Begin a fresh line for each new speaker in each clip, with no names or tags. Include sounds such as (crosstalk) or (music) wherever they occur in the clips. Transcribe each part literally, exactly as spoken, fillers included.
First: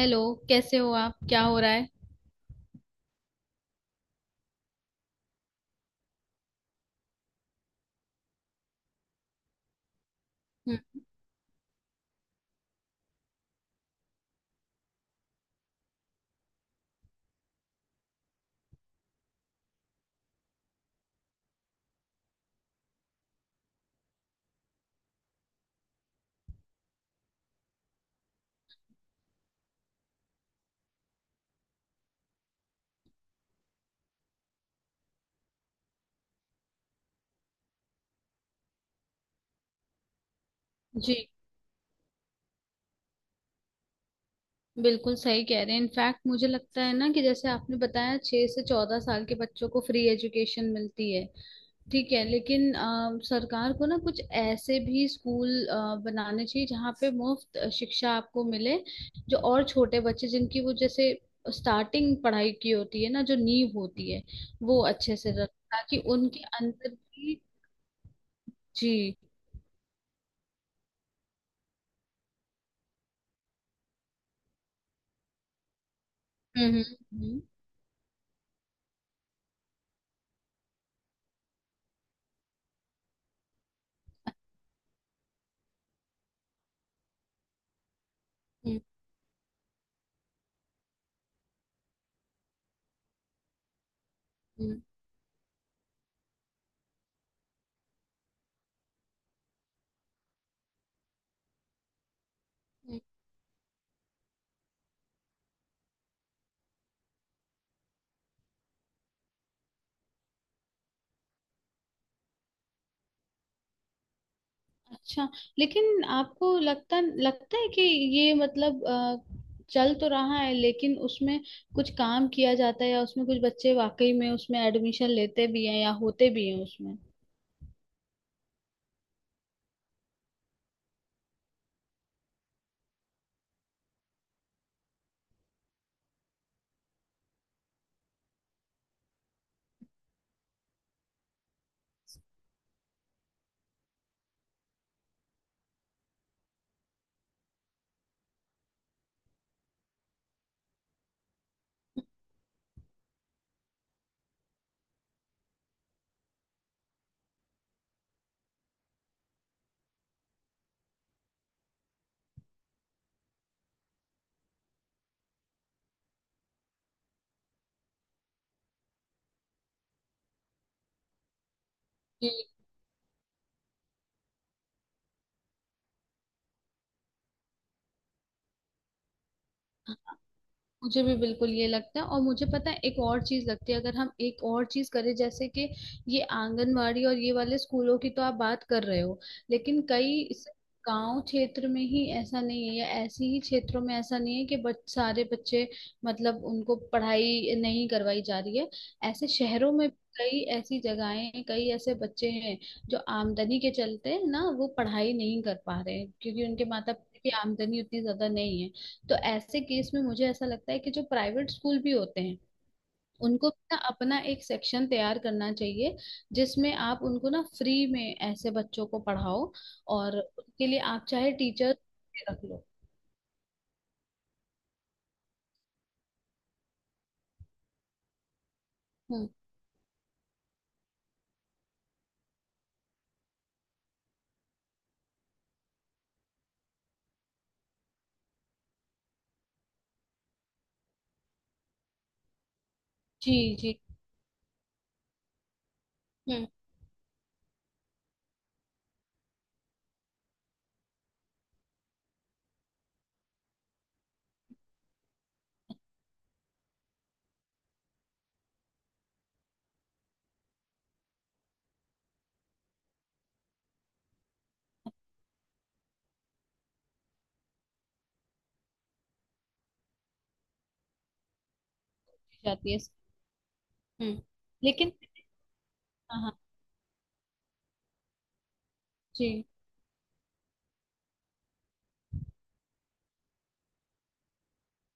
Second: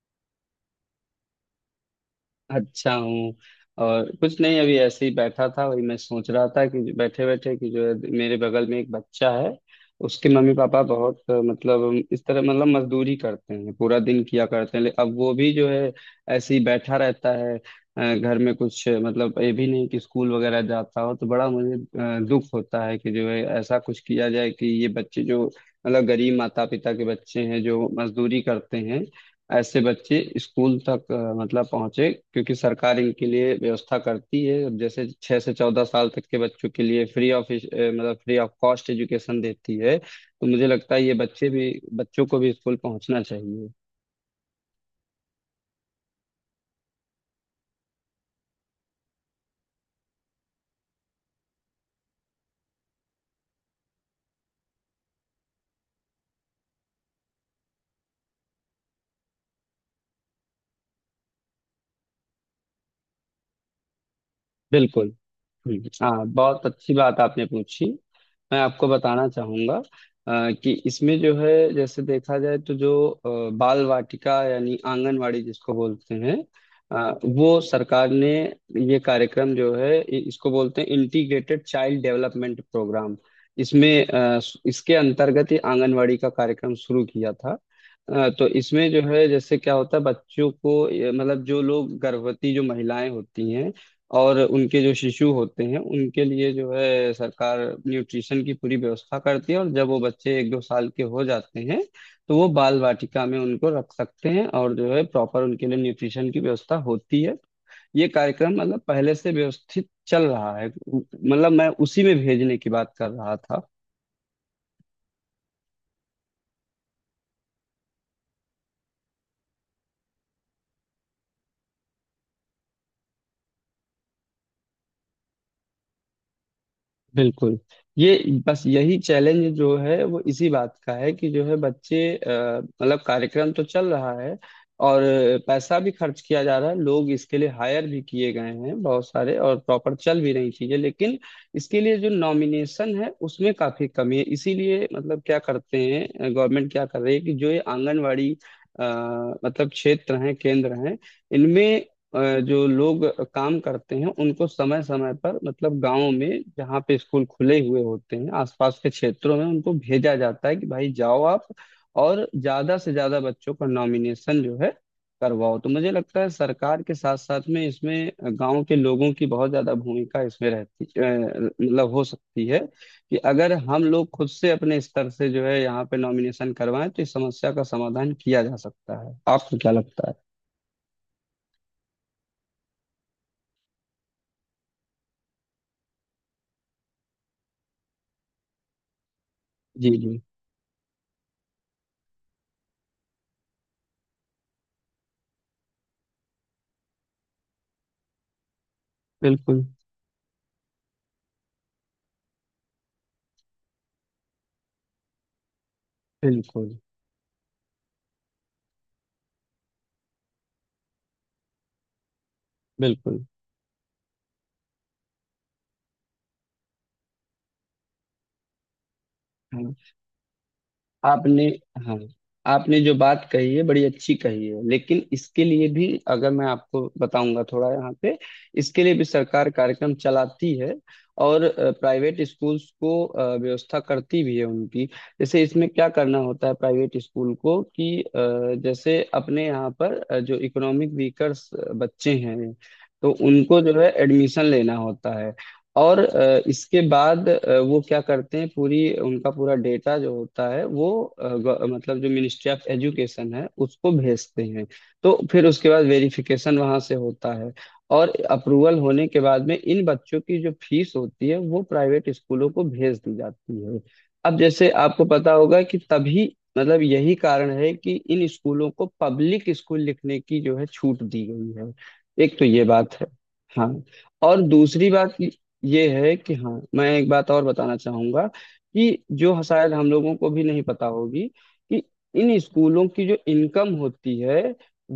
Hello. कैसे हो आप, क्या हो रहा है?
अच्छा हूँ। और कुछ नहीं, अभी ऐसे ही बैठा था। वही मैं सोच रहा था कि बैठे बैठे, कि जो है, मेरे बगल में एक बच्चा है। उसके मम्मी
हम्म,
पापा बहुत अ, मतलब इस तरह मतलब मजदूरी करते हैं, पूरा दिन किया करते हैं। ले- अब वो भी जो है ऐसे ही बैठा रहता है। अ, घर में कुछ अ, मतलब ये भी नहीं कि स्कूल वगैरह जाता हो, तो बड़ा मुझे अ, दुख होता है कि जो है, ऐसा कुछ किया जाए कि ये बच्चे जो मतलब गरीब माता पिता के बच्चे हैं, जो मजदूरी करते हैं, ऐसे बच्चे स्कूल तक अ, मतलब पहुंचे। क्योंकि सरकार इनके लिए व्यवस्था करती है। अब जैसे छह से चौदह साल तक के बच्चों के लिए फ्री ऑफ मतलब फ्री ऑफ कॉस्ट एजुकेशन देती है। तो मुझे लगता है ये
जी,
बच्चे भी बच्चों को भी स्कूल पहुंचना चाहिए।
बिल्कुल सही कह रहे हैं। इनफैक्ट मुझे लगता है ना कि जैसे आपने बताया छह से चौदह साल के बच्चों को फ्री एजुकेशन मिलती है। ठीक है, लेकिन अ, सरकार को ना कुछ ऐसे भी स्कूल अ, बनाने चाहिए जहाँ पे मुफ्त शिक्षा आपको मिले। जो और छोटे बच्चे जिनकी वो जैसे स्टार्टिंग पढ़ाई की होती है ना, जो नींव होती है वो
बिल्कुल।
अच्छे से रख,
हम्म,
ताकि
हाँ,
उनके
बहुत
अंदर
अच्छी बात
भी।
आपने पूछी। मैं आपको
जी।
बताना चाहूंगा अ, कि इसमें जो है, जैसे देखा जाए, तो जो अ, बाल वाटिका यानी आंगनवाड़ी जिसको बोलते हैं,
हम्म, हम्म,
अ,
हम्म,
वो सरकार ने ये कार्यक्रम जो है, इ- इसको बोलते हैं इंटीग्रेटेड चाइल्ड डेवलपमेंट प्रोग्राम। इसमें अ, इसके अंतर्गत ही आंगनवाड़ी का कार्यक्रम शुरू किया था। अ, तो
हम्म,
इसमें जो है, जैसे क्या होता है, बच्चों को ये, मतलब जो लोग गर्भवती, जो महिलाएं होती हैं और
हम्म,
उनके जो शिशु होते हैं, उनके लिए जो है सरकार न्यूट्रिशन की पूरी व्यवस्था करती है। और जब वो बच्चे एक दो साल के हो जाते हैं, तो वो बाल
हम्म।
वाटिका में उनको रख सकते हैं और जो है प्रॉपर उनके लिए न्यूट्रिशन की व्यवस्था होती है। ये कार्यक्रम मतलब पहले से व्यवस्थित चल रहा है, मतलब मैं उसी में भेजने की बात कर रहा था।
अच्छा। लेकिन आपको लगता लगता है कि ये मतलब अ, चल तो रहा है, लेकिन उसमें कुछ काम किया जाता है या उसमें कुछ बच्चे वाकई में उसमें एडमिशन लेते भी हैं या होते भी हैं उसमें?
बिल्कुल। ये बस यही चैलेंज जो है, वो इसी बात का है कि जो है बच्चे अ, मतलब कार्यक्रम तो चल रहा है और पैसा भी खर्च किया जा रहा है, लोग इसके लिए हायर भी किए गए हैं बहुत सारे, और प्रॉपर चल भी रही चीजें, लेकिन इसके लिए जो नॉमिनेशन है उसमें काफी कमी है। इसीलिए मतलब क्या करते हैं, गवर्नमेंट क्या कर रही है, कि जो ये आंगनवाड़ी अ, मतलब क्षेत्र हैं, केंद्र हैं, इनमें अ, जो लोग काम करते हैं, उनको समय समय पर, मतलब गांव में जहाँ पे स्कूल खुले हुए होते हैं, आसपास के क्षेत्रों में उनको भेजा जाता है कि भाई जाओ आप, और ज्यादा से ज्यादा बच्चों का नॉमिनेशन जो है करवाओ। तो मुझे लगता है सरकार के साथ साथ में इसमें गांव के लोगों की बहुत ज्यादा भूमिका इसमें रहती अ, मतलब हो
जी,
सकती है। कि अगर हम लोग खुद से अपने स्तर से जो है यहाँ पे नॉमिनेशन करवाएं, तो इस समस्या का समाधान किया जा सकता है। आपको क्या लगता है?
मुझे भी बिल्कुल ये लगता है। और मुझे पता है एक और चीज लगती है, अगर हम एक और चीज करें जैसे कि ये आंगनवाड़ी और ये वाले स्कूलों की तो आप बात कर रहे हो। लेकिन
जी
कई
जी।
इस गांव क्षेत्र में ही ऐसा नहीं है, या ऐसी ही क्षेत्रों में ऐसा नहीं है कि बच, सारे बच्चे मतलब उनको पढ़ाई नहीं करवाई जा रही है। ऐसे
बिल्कुल
शहरों में कई ऐसी जगहें हैं, कई ऐसे बच्चे हैं जो आमदनी के चलते ना वो पढ़ाई नहीं कर पा रहे हैं, क्योंकि उनके
बिल्कुल
माता पिता की आमदनी उतनी ज्यादा नहीं है। तो ऐसे केस में मुझे ऐसा लगता है कि जो प्राइवेट स्कूल भी होते हैं,
बिल्कुल।
उनको ना अपना एक सेक्शन तैयार करना चाहिए जिसमें आप उनको ना फ्री में ऐसे बच्चों को पढ़ाओ
हाँ,
और उनके लिए आप चाहे
आपने
टीचर
हाँ
रख लो।
आपने जो बात कही है बड़ी अच्छी कही है, लेकिन इसके लिए भी अगर मैं आपको बताऊंगा, थोड़ा यहाँ पे इसके लिए भी
हम्म।
सरकार कार्यक्रम चलाती है और प्राइवेट स्कूल्स को अ, व्यवस्था करती भी है उनकी। जैसे इसमें क्या करना होता है प्राइवेट स्कूल को कि अ, जैसे अपने यहाँ पर अ, जो इकोनॉमिक वीकर्स बच्चे हैं, तो
जी,
उनको
जी।
जो है एडमिशन लेना होता है। और अ,
हम्म।
इसके बाद अ, वो क्या करते हैं, पूरी उनका पूरा डेटा जो होता है, वो अ, ग- मतलब जो मिनिस्ट्री ऑफ एजुकेशन है, उसको भेजते हैं। तो फिर उसके बाद वेरिफिकेशन वहां से होता है और अप्रूवल होने के बाद में इन बच्चों की जो फीस होती है, वो प्राइवेट स्कूलों को भेज दी जाती है। अब जैसे आपको पता होगा कि तभी मतलब यही कारण है कि इन स्कूलों को पब्लिक स्कूल लिखने की जो है छूट दी गई है। एक तो ये
जाती है।
बात है। हाँ,
हम्म।
और दूसरी
लेकिन
बात ये है
हाँ,
कि
हाँ।
हाँ, मैं एक बात और बताना चाहूंगा कि जो
जी,
शायद हम लोगों को भी नहीं पता होगी कि इन स्कूलों की जो इनकम होती है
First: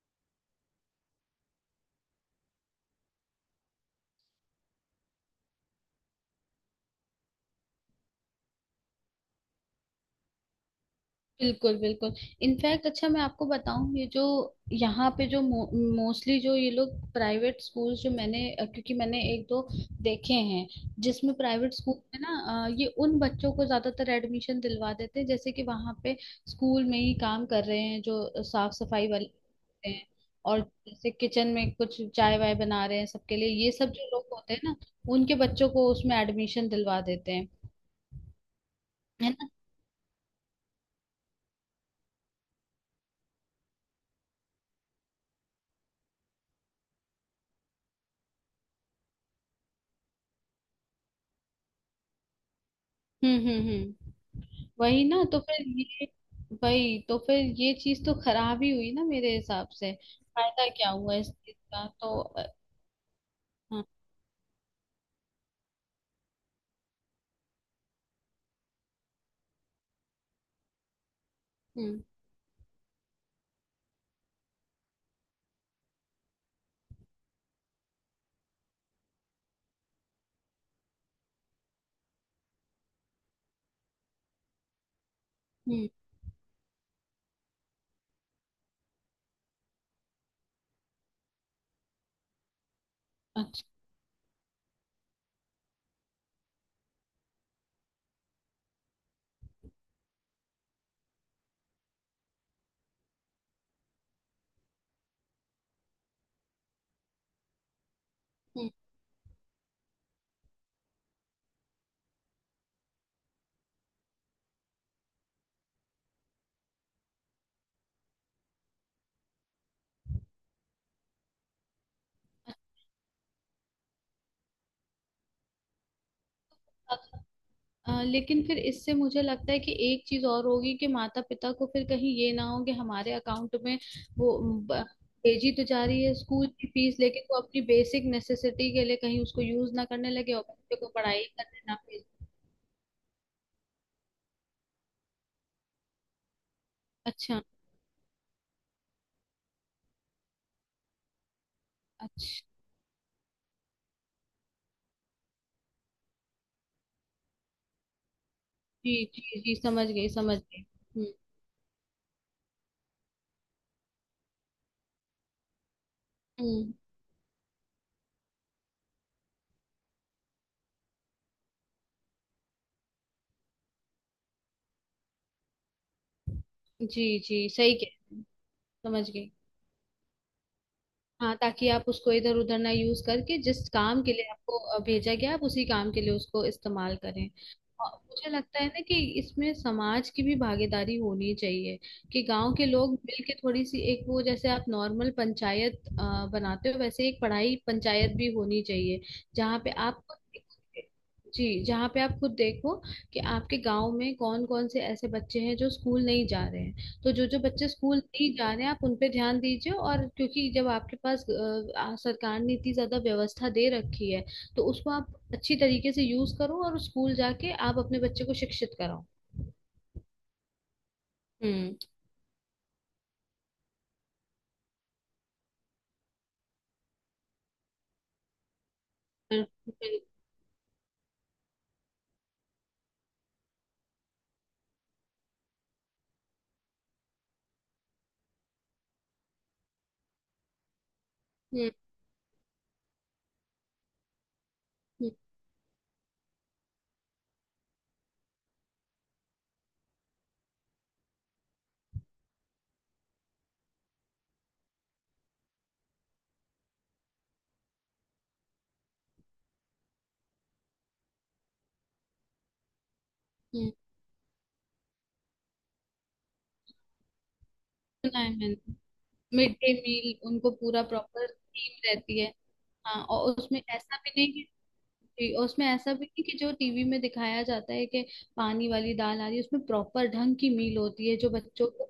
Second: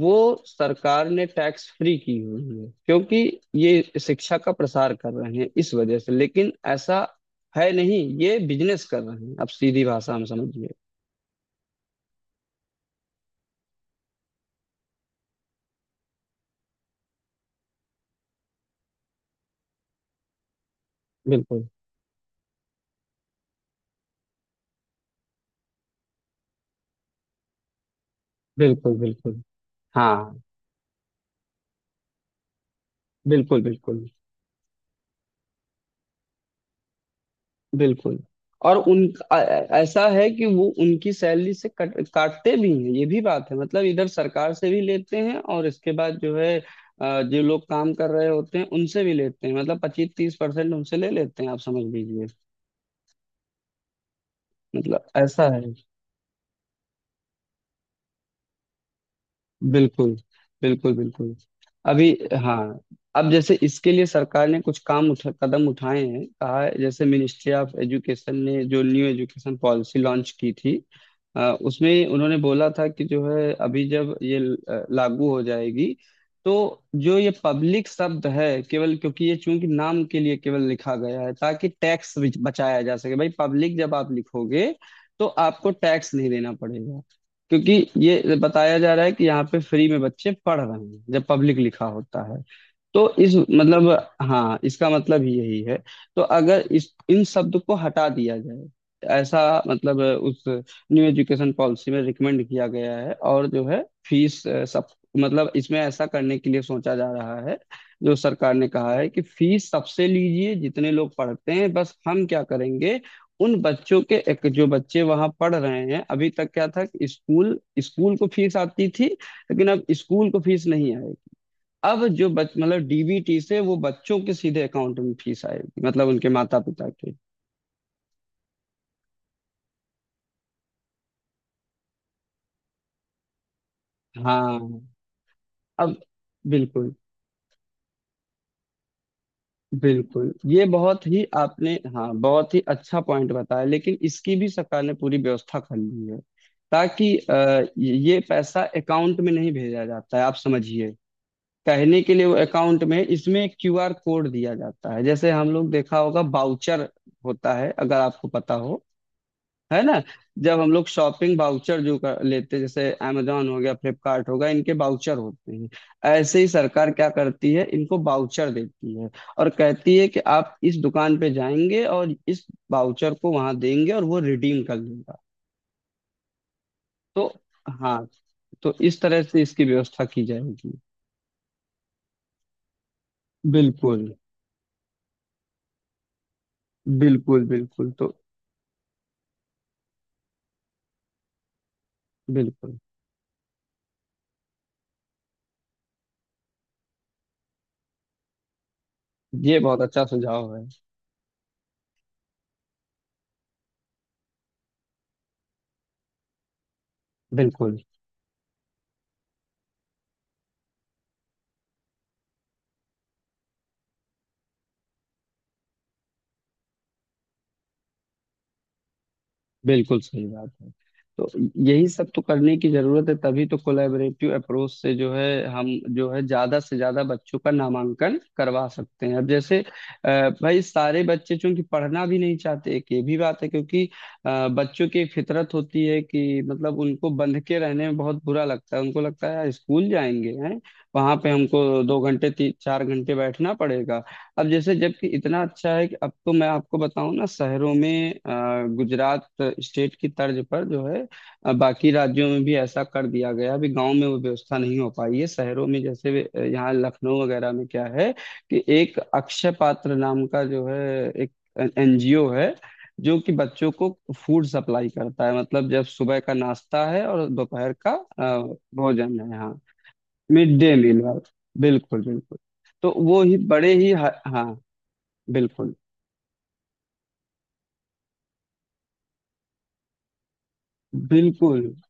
वो सरकार ने टैक्स फ्री की हुई है, क्योंकि ये शिक्षा का प्रसार कर रहे हैं। इस वजह से, लेकिन ऐसा है नहीं, ये बिजनेस कर रहे हैं, आप सीधी भाषा में समझिए।
बिल्कुल बिल्कुल। इनफैक्ट अच्छा मैं आपको बताऊं, ये जो यहाँ पे जो मोस्टली जो ये लोग प्राइवेट स्कूल जो मैंने अ, क्योंकि मैंने एक दो देखे हैं, जिसमें
बिल्कुल
प्राइवेट स्कूल में ना अ, ये उन बच्चों को ज्यादातर एडमिशन दिलवा देते हैं जैसे कि वहां पे स्कूल में ही काम कर रहे हैं जो साफ
बिल्कुल
सफाई वाले
बिल्कुल।
होते हैं।
हाँ।
और जैसे किचन में कुछ चाय वाय बना रहे हैं सबके लिए,
बिल्कुल
ये सब
बिल्कुल
जो लोग होते हैं ना, उनके बच्चों को उसमें एडमिशन दिलवा देते हैं।
बिल्कुल। और उन
है
आ-
ना?
ऐसा है कि वो उनकी सैलरी से कट, काटते भी हैं, ये भी बात है, मतलब इधर सरकार से भी लेते हैं और इसके बाद जो है अ, जो लोग काम कर रहे होते हैं उनसे भी लेते हैं, मतलब पच्चीस तीस परसेंट उनसे ले लेते हैं, आप समझ लीजिए।
हम्म, हम्म, हम्म। वही
मतलब
ना, तो
ऐसा है।
फिर ये, वही तो फिर ये चीज तो खराब ही हुई ना मेरे हिसाब से।
बिल्कुल
फायदा क्या
बिल्कुल
हुआ इस
बिल्कुल।
चीज का?
अभी,
तो अ,
हाँ, अब जैसे
हाँ,
इसके लिए सरकार ने कुछ काम उठा कदम उठाए हैं, कहा है, जैसे मिनिस्ट्री ऑफ एजुकेशन ने जो न्यू एजुकेशन पॉलिसी लॉन्च की थी, अ,
हम्म,
उसमें उन्होंने बोला था कि जो है, अभी जब ये अ, लागू हो जाएगी, तो जो ये पब्लिक शब्द है केवल, क्योंकि ये चूंकि नाम के लिए केवल लिखा गया है ताकि टैक्स बचाया जा सके। भाई पब्लिक जब आप लिखोगे, तो आपको
हम्म।
टैक्स नहीं देना पड़ेगा, क्योंकि ये बताया जा रहा है कि यहाँ पे फ्री में बच्चे पढ़ रहे हैं जब पब्लिक लिखा होता है, तो इस
अच्छा।
मतलब। हाँ, इसका मतलब ही यही है। तो अगर इस इन शब्द को हटा दिया जाए, ऐसा मतलब उस न्यू एजुकेशन पॉलिसी में रिकमेंड किया गया है। और जो है फीस अ, सब मतलब इसमें ऐसा करने के लिए सोचा जा रहा है। जो सरकार ने
हम्म।
कहा है कि फीस सबसे लीजिए जितने लोग पढ़ते हैं, बस हम क्या करेंगे उन बच्चों के, एक जो बच्चे वहां पढ़ रहे हैं, अभी तक क्या था कि स्कूल स्कूल को फीस आती थी, लेकिन अब स्कूल को फीस नहीं। अब जो बच मतलब डीबीटी से वो बच्चों के सीधे अकाउंट में फीस आएगी, मतलब उनके माता पिता के।
अच्छा, अ, लेकिन फिर इससे मुझे लगता है कि एक चीज और होगी कि माता पिता को फिर कहीं ये ना हो कि हमारे अकाउंट में वो
हाँ।
ब- भेजी तो जा
अब
रही है स्कूल की
बिल्कुल
फीस, लेकिन वो अपनी बेसिक नेसेसिटी के लिए कहीं उसको यूज ना करने
बिल्कुल,
लगे और
ये
बच्चे को
बहुत
पढ़ाई
ही,
करने
आपने
ना भेज।
हाँ बहुत ही अच्छा पॉइंट बताया, लेकिन इसकी भी सरकार ने पूरी व्यवस्था कर ली है ताकि
अच्छा।
अ, ये पैसा अकाउंट में नहीं भेजा जाता है, आप समझिए। कहने के लिए वो
अच्छा।
अकाउंट में, इसमें एक क्यूआर कोड दिया जाता है, जैसे हम लोग देखा होगा बाउचर होता है, अगर आपको पता हो।
जी, जी, जी,
है
समझ
ना।
गई, समझ
जब
गई।
हम लोग
हम्म।
शॉपिंग बाउचर जो कर लेते हैं, जैसे amazon हो गया, फ्लिपकार्ट हो गया, इनके बाउचर होते हैं, ऐसे ही
हम्म।
सरकार क्या करती है, इनको बाउचर देती है और कहती है कि आप इस दुकान पे जाएंगे और इस बाउचर को वहां देंगे और वो रिडीम कर लेगा।
जी,
तो
जी, सही कह
हाँ,
रहे हैं।
तो इस
समझ
तरह
गई।
से इसकी व्यवस्था की जाएगी।
हाँ, ताकि आप उसको इधर उधर ना यूज करके जिस काम
बिल्कुल
के लिए आपको अ, भेजा गया आप उसी काम के लिए उसको इस्तेमाल करें।
बिल्कुल बिल्कुल।
और
तो
मुझे लगता है ना कि इसमें समाज की भी भागीदारी होनी चाहिए कि गांव के
बिल्कुल,
लोग मिलके थोड़ी सी एक वो जैसे आप नॉर्मल पंचायत अ, बनाते हो वैसे एक पढ़ाई पंचायत भी होनी चाहिए
ये
जहाँ पे
बहुत
आप,
अच्छा सुझाव है।
जी, जहाँ पे आप खुद देखो कि आपके गांव में कौन कौन से ऐसे बच्चे हैं जो स्कूल नहीं जा रहे हैं। तो जो जो बच्चे
बिल्कुल,
स्कूल नहीं जा रहे हैं आप उन पे ध्यान दीजिए और क्योंकि जब आपके पास अ, आ, सरकार ने इतनी ज्यादा व्यवस्था दे रखी है, तो उसको आप अच्छी तरीके से यूज करो और स्कूल जाके आप अपने बच्चे को शिक्षित कराओ।
बिल्कुल सही बात है। तो
हम्म।
यही सब तो करने की जरूरत है, तभी तो कोलैबोरेटिव अप्रोच से जो है हम जो है ज्यादा से ज्यादा बच्चों का नामांकन करवा सकते हैं। अब
और
जैसे
फिर-
अ, भाई सारे बच्चे चूंकि पढ़ना भी नहीं चाहते, एक ये भी बात है, क्योंकि अ, बच्चों की एक फितरत होती है कि मतलब उनको बंध के रहने में बहुत बुरा लगता है, उनको लगता है यार स्कूल जाएंगे हैं, वहां पे
हम्म,
हमको दो घंटे तीन चार घंटे बैठना पड़ेगा। अब जैसे, जबकि
हम्म,
इतना अच्छा है कि अब तो मैं आपको बताऊं ना, शहरों में अ, गुजरात स्टेट की तर्ज पर जो है अ, बाकी राज्यों में भी ऐसा कर दिया गया। अभी गांव में वो व्यवस्था नहीं हो पाई है, शहरों में जैसे अ, यहाँ लखनऊ वगैरह में क्या है कि एक अक्षय पात्र नाम का जो है, एक एनजीओ है जो कि बच्चों
हम्म।
को फूड सप्लाई करता है, मतलब जब सुबह का नाश्ता है और दोपहर का
सुना है
अ,
मैंने।
भोजन है।
मिड
हाँ।
डे मील, उनको
मिड डे
पूरा
मील।
प्रॉपर थीम
बिल्कुल
रहती है।
बिल्कुल। तो
हाँ,
वो
और
ही
उसमें
बड़े ही।
ऐसा भी नहीं।
हाँ,
जी, और उसमें
बिल्कुल
ऐसा भी नहीं कि जो टीवी में दिखाया जाता है कि पानी वाली दाल आ रही है, उसमें प्रॉपर ढंग की मील होती है जो
बिल्कुल
बच्चों को।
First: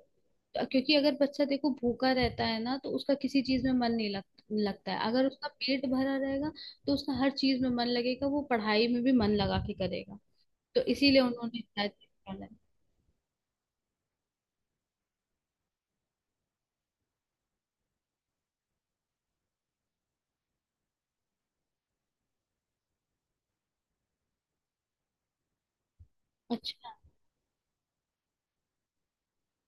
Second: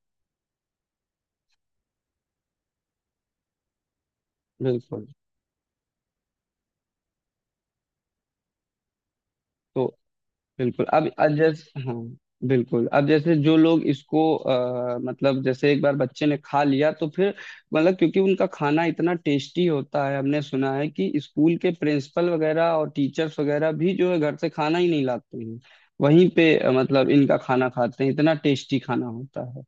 क्योंकि अगर बच्चा देखो भूखा रहता है ना तो उसका किसी चीज में मन नहीं लग, लगता
बिल्कुल।
है। अगर उसका पेट भरा रहेगा तो उसका हर चीज में मन लगेगा, वो पढ़ाई में भी मन लगा के
तो
करेगा। तो
बिल्कुल, अब
इसीलिए
अब
उन्होंने
जैसे,
शायद
हाँ,
ये डाला है।
बिल्कुल, अब जैसे जो लोग इसको आ, मतलब, जैसे एक बार बच्चे ने खा लिया तो फिर मतलब क्योंकि उनका खाना इतना टेस्टी होता है, हमने सुना है कि स्कूल के प्रिंसिपल वगैरह और टीचर्स वगैरह भी जो है घर से खाना ही नहीं लाते हैं, वहीं पे अ,
अच्छा,
मतलब इनका खाना खाते हैं, इतना टेस्टी खाना होता है।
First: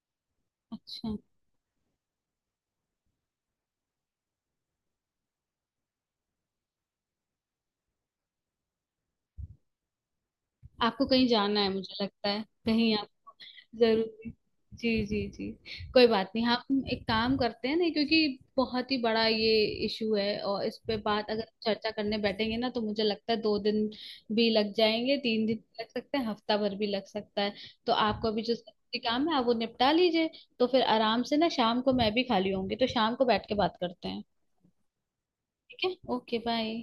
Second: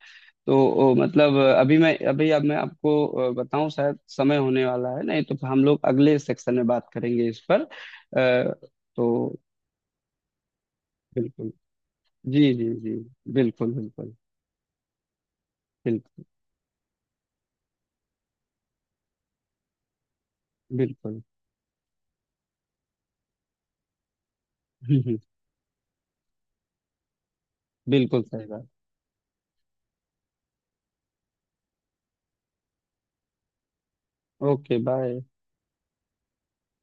तो ओ,
अच्छा।
मतलब अभी मैं अभी अब मैं आपको अ, बताऊं, शायद समय होने वाला है, नहीं तो हम लोग अगले सेक्शन में बात करेंगे इस पर अ, तो
आपको कहीं
बिल्कुल।
जाना है मुझे लगता है,
जी जी जी।
कहीं आपको
बिल्कुल बिल्कुल
जरूरी। जी, जी, जी। कोई बात नहीं, हम एक काम करते हैं ना क्योंकि बहुत ही बड़ा ये इशू है और इस पे
बिल्कुल। बिल्कुल
बात अगर चर्चा करने बैठेंगे ना तो मुझे लगता है दो दिन भी लग जाएंगे,
(laughs)
तीन दिन भी लग सकते हैं, हफ्ता भर भी लग सकता है। तो
बिल्कुल
आपको अभी
सही
जो
बात।
जरूरी काम है आप वो निपटा लीजिए, तो फिर आराम से ना, शाम को मैं भी खाली होंगी तो शाम को बैठ के बात करते हैं।
Okay, bye.
ठीक है, ओके, बाय।